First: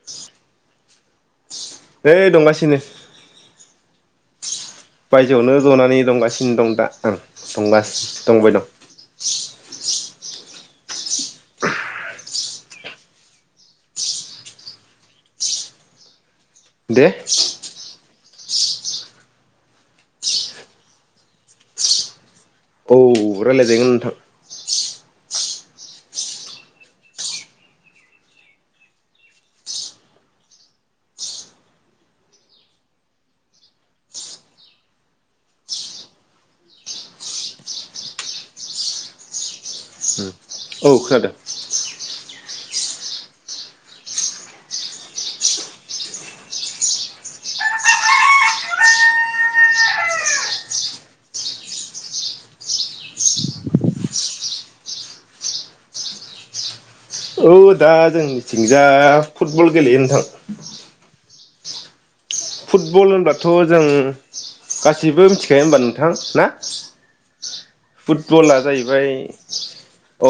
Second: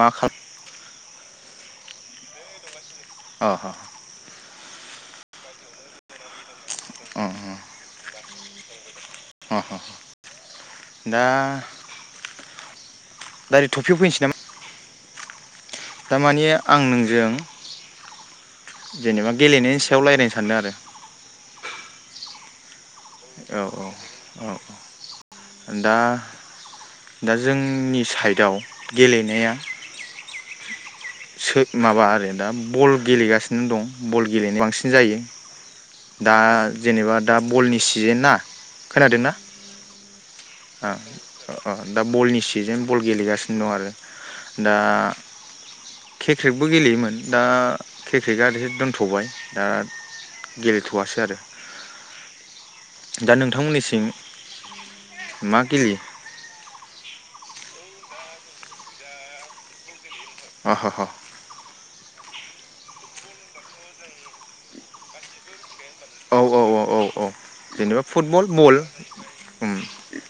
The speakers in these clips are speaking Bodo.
मा खाला नै दंगासिनो। अ' ह' बायजोआवनो जनानै दंगासिनो दं। दा आं दंगा दंबाय दं। ओ हुम दा दायरिक टपिक आव फैनसै नामा? दामानि आं दे नोंजों जेनेबा गेलेनायनि सायाव लायरायनो सानदों आरो औ रायलायजागोन नोंथां। औ औ दा दा जोंनि साइडआव गेलेनाया सो माबा आरो दा बल' गेलेगासिनो दं बल' गेलेनो बांसिन जायो दा जेनेबा दा बल'नि सिजेन ना खोनादोंना? औ खोनादों दा बलनि सि जेन बल गेलेगासिनो दं आरो दा किक्रेटबो गेलेयोमोन दा किक्रेटआ दोनथबाय दा गेलेथ'आसै आरो दा नोंथांमोननिथिं मा गेलेयो? औ दा जोंनि थिंजा फुटबल गेलेयो नोंथां। अह ह ह फुटबल होनबाथ' जों गासिबो मिथिखायो होनबा नों थां औ ना औ औ औ औ जेनेबा फुटबल फुटबला बल जाहैबाय उम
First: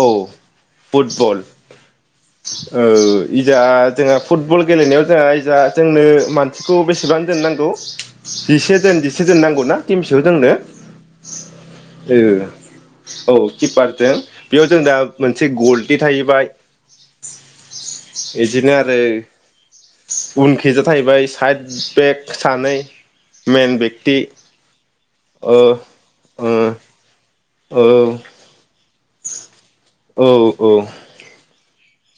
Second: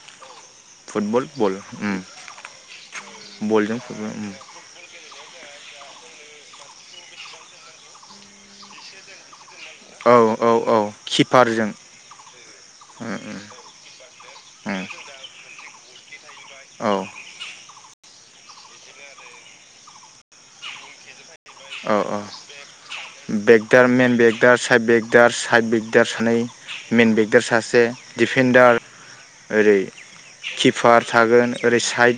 औ फुटबल बल उम ओ इदा बलजों जोंहा उम फुटबल गेलेनायाव जोंहा जा जोंनो मानसिखौ बेस सिबां जोन नांगौ जिसे जोन जिसे जोन नांगौ। ना औ थिमसेयाव औ जोंनो औ किपारजों उम ओ औ किपारजों बेयाव जों उम दा मोन से गलटि थाहैबाय औ इदिनो आरो उनखिजा थाहैबाय साइत औ औ बेगदार मेन बेगदार साइड बेग दार ओ साइद ओ बिगदार सानै मेन बेग दार औ सासे दिफेनडार ओरै औ औ किपार थागोन ओरै साइड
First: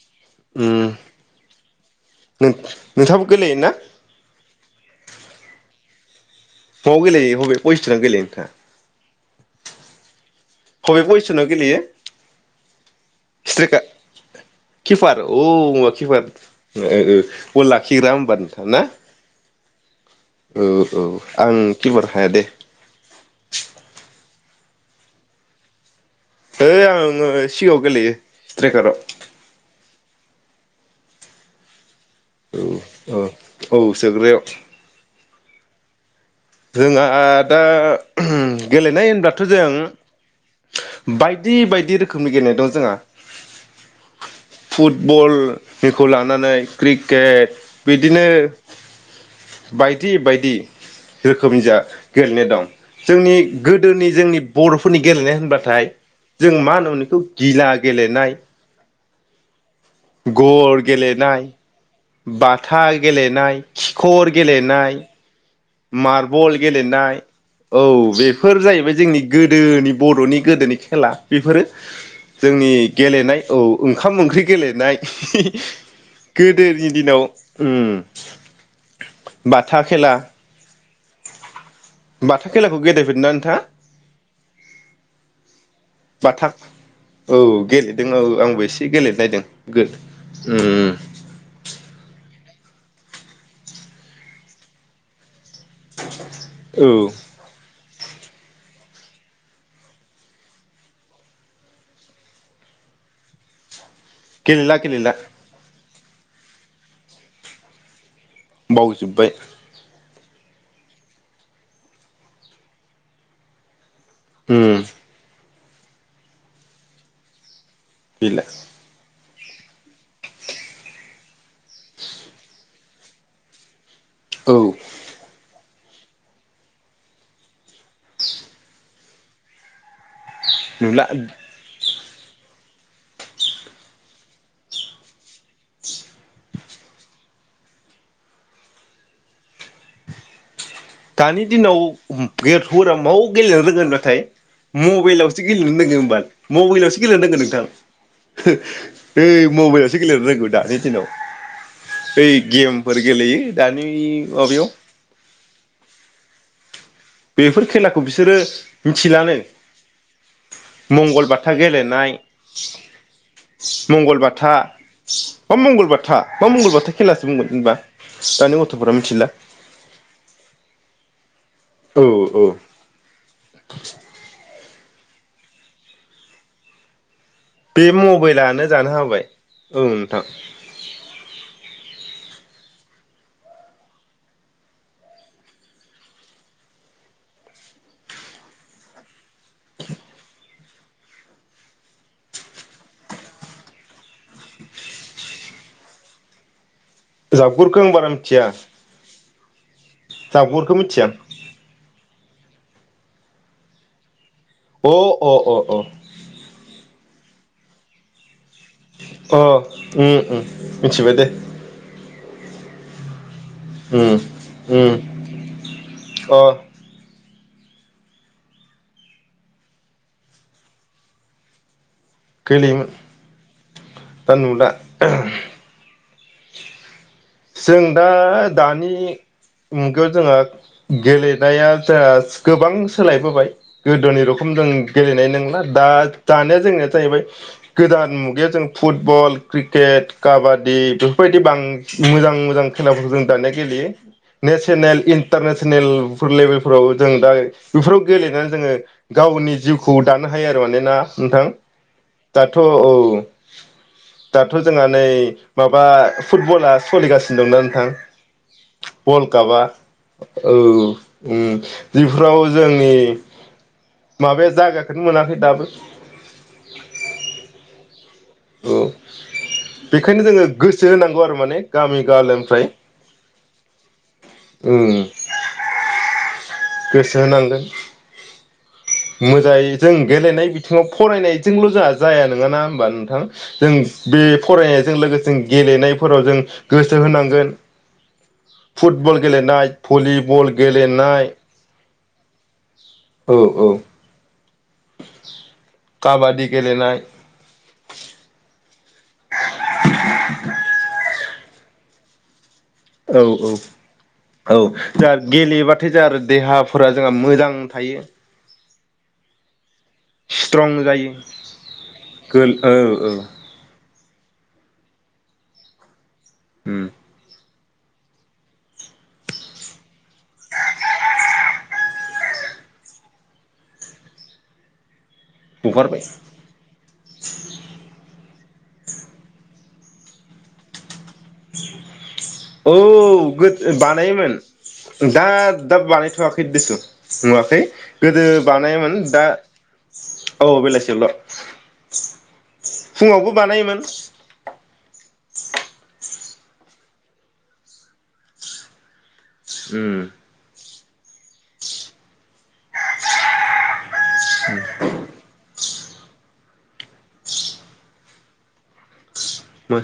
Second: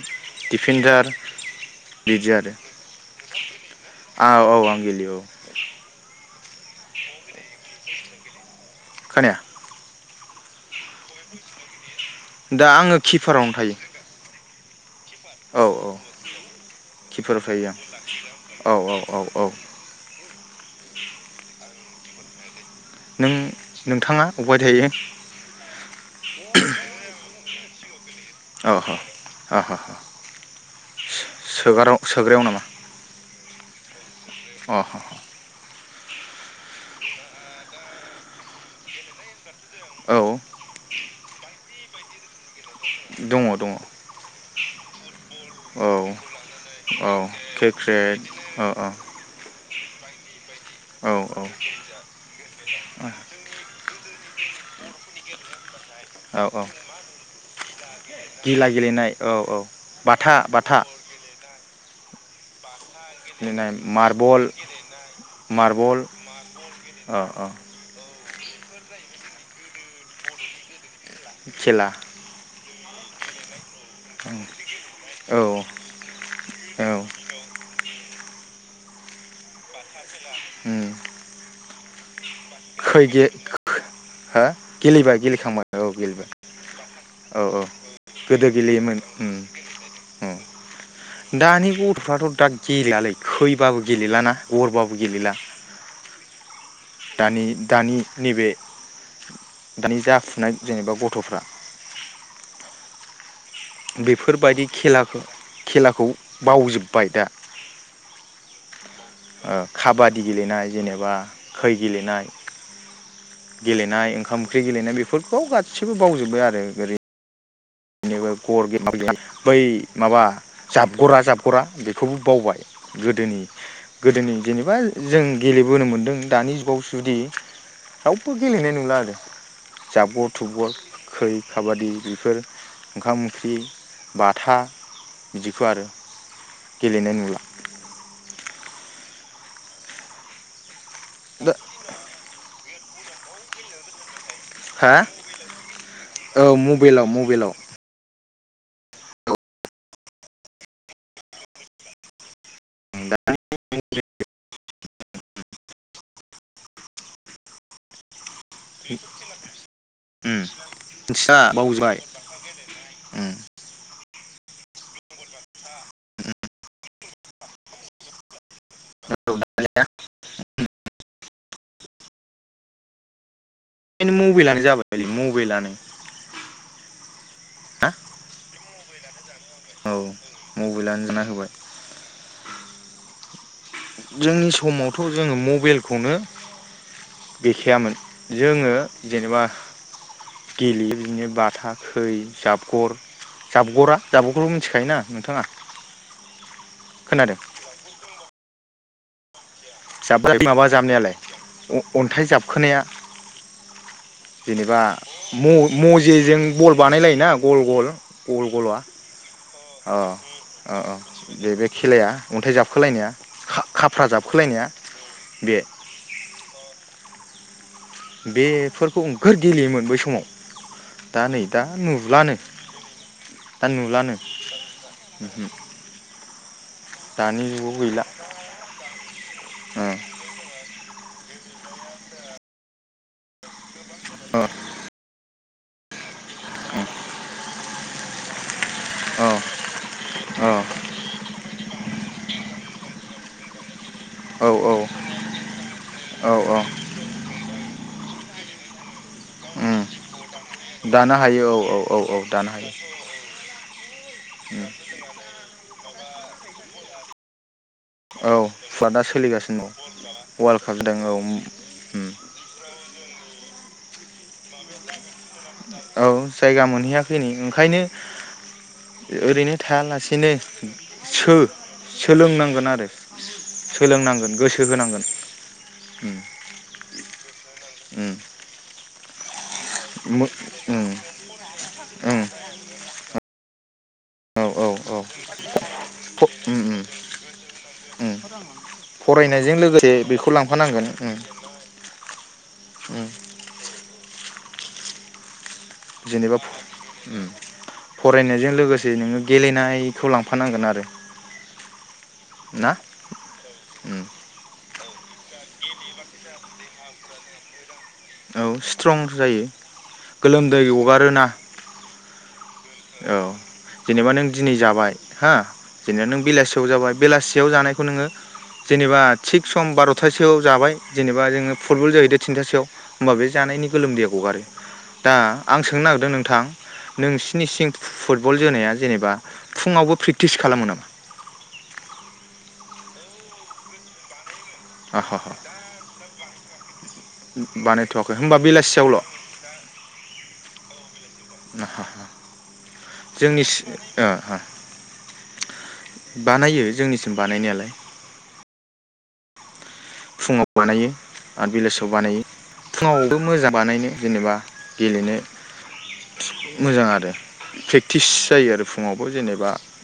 उम डिफेन्डार बिदि नों नोंथाङाबो गेलेयो ना? आरो औ आं गेलेयो औ अबाव गेलेयो बबे फजिसनजों गेलेयो नोंथाङा? खोनाया हबे पजिसनाव गेलेयो दा आङो किपारावनो थायो स्ट्राइकार किपार औ किपार किपाराव बल थायो आं लाखिग्रा होमबा नोंथां औ ना? औ औ औ ओ औ आं खिफार हाया दे नों नोंथाङा अबाय थायो? है आङो सिगाङाव गेलेयो औ औ स्ट्राइकाराव अ ह ह सोगाराव सोग्रायाव नामा औ औ औ सोग्रायाव अह जोंहा दा गेलेनाय होनब्ला थ औ जों बायदि बायदि रोखोमनि गेलेनाय दं जोंहा दङ दङ फुटबल औ बेखौ लानानै क्रिक औ केट क्रिकेट बिदिनो औ औ बाइक दि बायदि औ औ रोखोमनि जा गेलेनाय दं जोंनि गोदोनि जोंनि बर फोरनि गेलेनाय होनबाथाय औ जों औ मा होनोमोन बेखौ गिला गेलेनाय गिला गेलेनाय औ औ बाथा बाथा गर गेलेनाय बाथ था गेलेनाय खिखर गेलेनाय मार्बल मारबल गेलेनाय औ बे फोर जाहैबाय जोंनि गोदोनि बर'नि गोदोनि खेला बेफोरो खेला जोंनि गेलेनाय औ ओंखाम ओंख्रि गेलेनाय हि औ हि हि औ गोदोनि दिनाव उम बाथा खेला बा खैगे हा गेलेबाय गेलेखांबाय औ बाथा गेलेबाय औ औ गेलेदों औ गोदो आंबो एसे गेलेयोमोन गेलेनो उम नायदों गोद उम दानि गथ'फ्राथ' दा गेलेलालै थैबाबो गेलेेलाना गरबाबो गेलेला [inaudible] दानि दानि नैबे दानि जाफुनाय जेनेबा गथ'फ्रा बेफोरबायदि गेलेला गेलेला खेलाखौ खेला खौ बावजोब्बाय दा बावजो ओ खाबादि गेलेनाय जेनेबा खै गेलेनाय गेले नाय ओंखाम ओंख्रि उम गेलेनाय बेफोरखौ सैबो बावजोब्बाय आरो गोलै गैला [unintelligible] बै माबा जाबगरा जाब रा बेखौबो बावबाय गोदोनि गोदोनि औ जेनेबा जों गेले बोनो मोन्दों दानि जुगाव जुदि रावबो गेलेनाय नंला आरो जा [unintelligible] फुटबल नुला खै खाबादि फोर ओंखाम ओंख्रि बाथा बिदिखौ आरो गेलेनाय नुला दानि दा दिनाव गैया [unintelligible] मौ गेलेना रोंगोन नाथाय हा मबाइलावसो गेलेनो [unintelligible] औ मबाइलावसो मबाइलाव गेलेनो रोंगो मबाइलाव नोंथां ओइ मबाइलावसो गेलेनो रोंगौ दानि दिनाव ओइ गेमफोर दा गेलेयो दानि माबायाव बेफोर खेलाखौ बिसोरो मिथिलानो। उम मिथिला मंगलबाथा बावजोबबाय गेलेनाय उम मंगलबाथा। मा मंगलबाथा? मा मंगलबाथा? खेलासो बुंगोन होनबा दानि गथ'फोरा मिथिला। औ दानिया औ औ एखायनो मबाइलानो जाबायलै मबाइलानो बे हा मबाइलानो जाना हो बाय। औ मबाइलानो जाना होबाय। जोंनि समावथ' जोङो मबाइलखौनो गैखायामोन। जोङो जेनेबा गेलेयो बिदिनो बाथा खै जाबगर जाबगरा जाबगरबो मिथिखायोना नोंथाङा? खोनादों जाबगुरखो आं बारा मिथिया। जाब [unintelligible] माबा जाबगुरखौ मिथिया जाबनायालाय अन्थाइ जाबखोनाया जेनेबा अ अ अ अ म-मजेजों बल बानायलायोना गल गल गल गला अ अ उम उम अ अ मिथिबाय दे बे बे खेलाया अन्थाइ जाबखोलायनाया खा-खाफ्रा उम जाबखोलायनाया उम बे अ बेफोरखौ नोगोर गेलेयोमोन बै समाव दा नै दा नु गेलेयोमोन दा नुला ओमहो दानि जुगाव जों गैला दा दानि मुगायाव ओ जोंहा गेलेनाया जाया गोबां सोलायबोबाय। गोदोनि ओ रखम जों गेलेनाय नंला दा दानिया जोंनिया जाहैबाय गोदान मुगायाव जों फुटबल क्रिकेट ओ काबादि बेफोरबायदि बां मोजां मोजां खेलाफोरखौ जों दानिया गेलेयो औ नेसनेल औ इन्टारनेसनेलफोर औ लेभेलफोराव जों दा बेफोराव गेलेनानै जोंङो गावनि उम जिउखौ दानो हायो आरो माने ना दानो हायो नोंथां औ औ औ औ दानो दाथ' हायो औ दाथ' जोंहा नै माबा फुटबला सलिगासिनो दंना नोंथां? औ फुवा दा वार्ल्ड कापा सोलिगासिनो दं औ वार्ल्ड काप जादों औ उम बेफोराव जों [unintelligible] माबाया जायगाखौनो मोनाखै दाबो औ जायगा मोनहैयाखै नै ओंखायनो औ ओरैनो बेखायनो थायालासेनो जोङो गोसो होनांगौ आरो माने गामि गालोनिफ्राय सो-सोलोंनांगोन आरो सोलोंनांगोन गोसो उम होनांगोन। ओम गोसो होनांगोन मोजाङै जों मो गेलेनाय बिथिङाव उम फरायनाय जोंलाय जाया उम जाया नङा ना होमबा नोंथां जों बे औ औ फरायनायजों औ लोगोसे गेलेनायफोराव फ जों उम उम गोसो होनांगोन उम फुटबल फरायनायजों गेलेनाय लोगोसे बेखौ भलिबल लांफानांगोन उम गेलेनाय उम औ औ [inaudible] जेनेबा गेलेनाय फरायनायजों लोगोसे जे नोंङो गेलेनायखौ लांफानांगोन आरो ना औ औ उम औ दा गेलेयोबाथाय जों देहाफोरा जोंहा मोजां थायो औ सिथ्रं जायो गोलोमदै स्ट्रं जायो गगारोना गोल औ औ जेनेबा नों दिनै जाबाय हो जेनेबा नों बेलासियाव उम जाबाय बेलासियाव जानाय बे खौ नोंङो जेनेबा थिग सम बारथासोआव जाबाय जेनेबा जोंङो फुटबल जाहैदो थिनथासोआव होमबा बे जानायनि गोलोमदैया गगारो दा आं सोंनो हगारबाय नागिरदों नोंथां नोंसिनि सिं फु फुटबल जोनाया जेनेबा फुङावबो प्रेकटिस खालामो नामा औ गो बानायोमोन आहा दा हा दा बानायथवाखै दसु नुवाखै बानायथ'वाखै गोदो होमबा बानायोमोन बेलासियावल' दा औ बेलासिल आहा फुङावबो जोंनि बानायोमोन ओ हा बानायो जोंनिसिम बानायनायालाय [inaudible] फुङाव बानायो आरो बिलेज बानायो फुङावबो मोजां बानायनो जेनेबा गेलेनो मोजां आरो प्रेक्टिस जायो आरो फुङाव जेनेबा मो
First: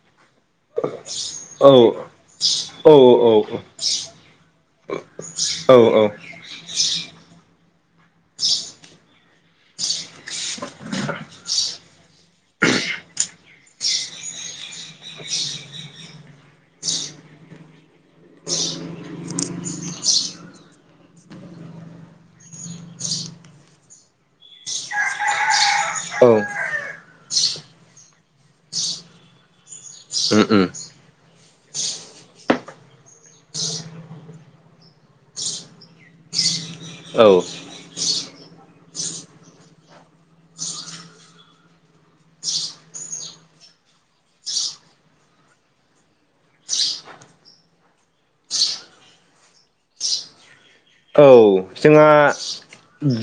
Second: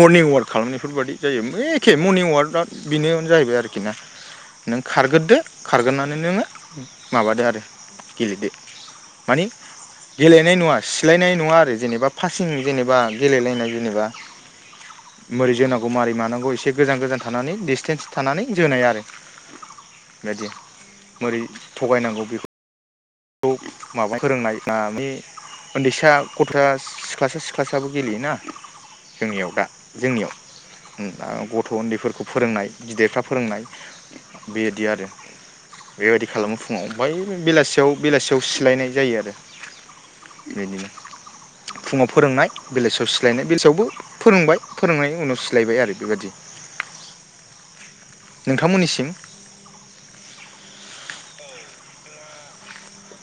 मर्निं अवाक खालामनायफोरबायाददि जायो औ एखे मर्निं अवाकआ औ बेनि जाहैबाय आरोखि ना नों खारग्रोदो औ खारग्रोनानै नोङो माबादो आरो गेलेदो मानि गेलेनाय नङा सिलायनाय नङा आरो जेनेबा पारसिं जेनेबा गेलेलायनाय जेनेबा मोरै जोनांगौ मारोरै मानांगौ एसे बे गोजान गोजान थानानै डिसटेन्स थानानै जोनाय आरो [unintelligible] मोरै थगायनांगौ बेखौ माबा फोरोंनाय [unintelligible] उन्दैसा औ गथ' [unintelligible] सासे सि ख्लासआबो जोंनियाव [unintelligible] उम उम गथ' उन्दैफोरखौ फोरोंनाय गिदिरफ्रा फोरोंनाय। बेदि आरो बेबायदि खालामो फुङाव ओमाय औ बेलासियाव बेलासियाव सिलायनाय जायो आरो। बिदिनो फुङाव फोरोंनाय बेलासियाव सिलायनाय बेलासियावबो फोरोंबाय फोरोंनायनि उनाव सिलायबाय आरो बेबादि। नोंथांमोननि सिम औ जोंहा,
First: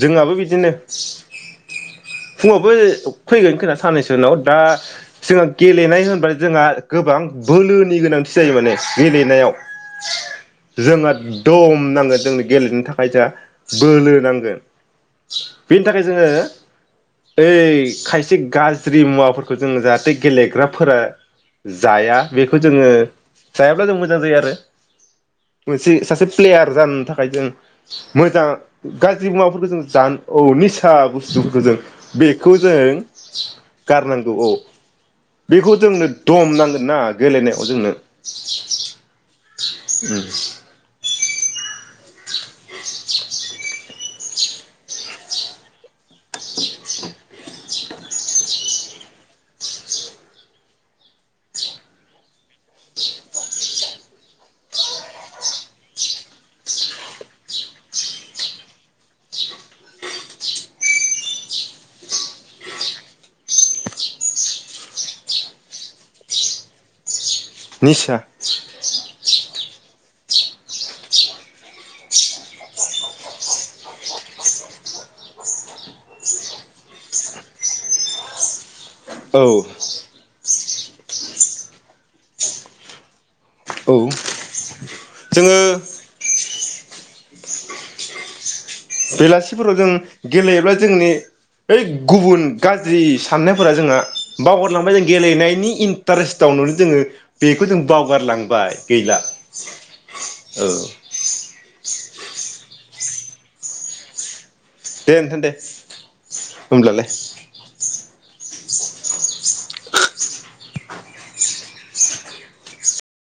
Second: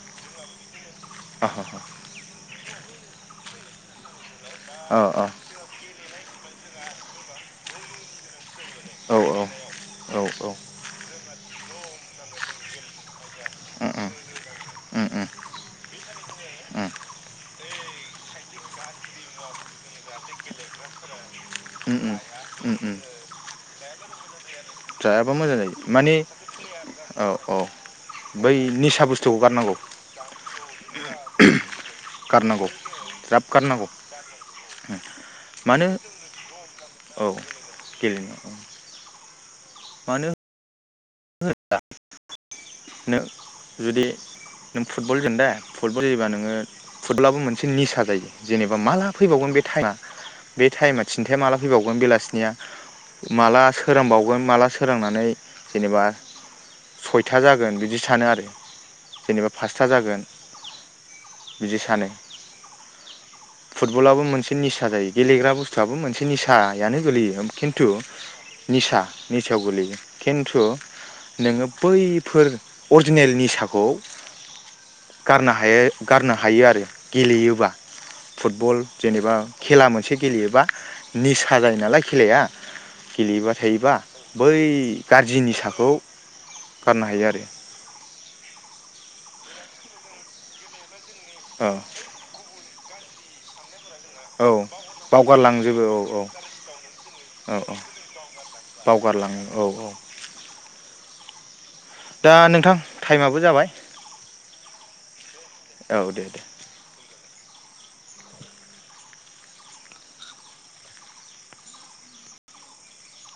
जोंहाबो बिदिनो अ [inaudible] फुङावबो फैगोन खोना साननैसो उनाव दा अ जोंहा गेलेनाय होनबाय जोंहा गोबां बोलोनि गोनांथि जायोमाने औ गेलेनायाव। औ औ जोंहा एदम नांगो जोंनो गेलेनो था [unintelligible] उम बोलो नांगोन। उम उम बेनि थाखाय जोङो, उम ओइ खायसे गाज्रि मुवाफोरखौ जोङो जाहाथे गेलेग्राफोरा उम उम जाया। बेखौ उम जोङो उम जायाब्ला जों मोजां जायो आरो। जायाबा मोजां जायो मोनसे माने सासे प्लेयार जानो थाखाय औ जों औ मोजां बै निसा गाज्रि बुस्थुखौ मुवाफोरखौ गारनांगौ जों जानो औ निसा बुस्थुफोरखौ जों बेखौ गारनांगौ जों गारनांगौ औ। मानो जोंनो दम नांगोन ना औ गेलेनायाव जोंनो। गेलेनांगौ उम मानो [unintelligible] नों जुदि नों फुटबल जेन दे फुटबल जायोबा नोङो फुटबलाबो मोनसे निसा जायो जेनेबा माला फैबावगोन बे टाइमा बे टाइमा थिन्थाया माला फैबावगोन बेलासिनिया माला सोरांबावगोन माला सोरांनानै जेनेबा सयथा जागोन बिदि सानो आरो जेनेबा फासथा जागोन। बिदि सानो फुटबलबो मोनसे निसा जायो गेलेग्रा बुस्थुआबो मोनसे निसायानो गोलैयो। खिन्थु निसा निसा सायाव गोलैयो खिन्थु नोङो बैफोर अरजिनेल निसाखौ गारनो हायो गारनो हायो आरो गेलेयोबा फुटबल जेनेबा औ खेला मोनसे गेलेयोबा निसा जायो नालाय खेलाया गेलेयोबा थायोबा औ बै गाज्रि जोङो निसाखौ गारनो हायो आरो बेलासिफोराव जों गेलेयोब्ला जोंनि औ बै गुबुन गा ज्रि साननायफोरा जोंहा औ बावगारलांबाय जों गेलेनायनि बावगारलांजोबो औ औ इन्टारेस्टआवनो जोङो औ बेखौ औ जों बावगारलांबाय गैला। बावगारलाङो औ औ औ दा नोंथां थाइमाबो जाबाय। दे नोंथां दे औ दे दे होमब्लालाय।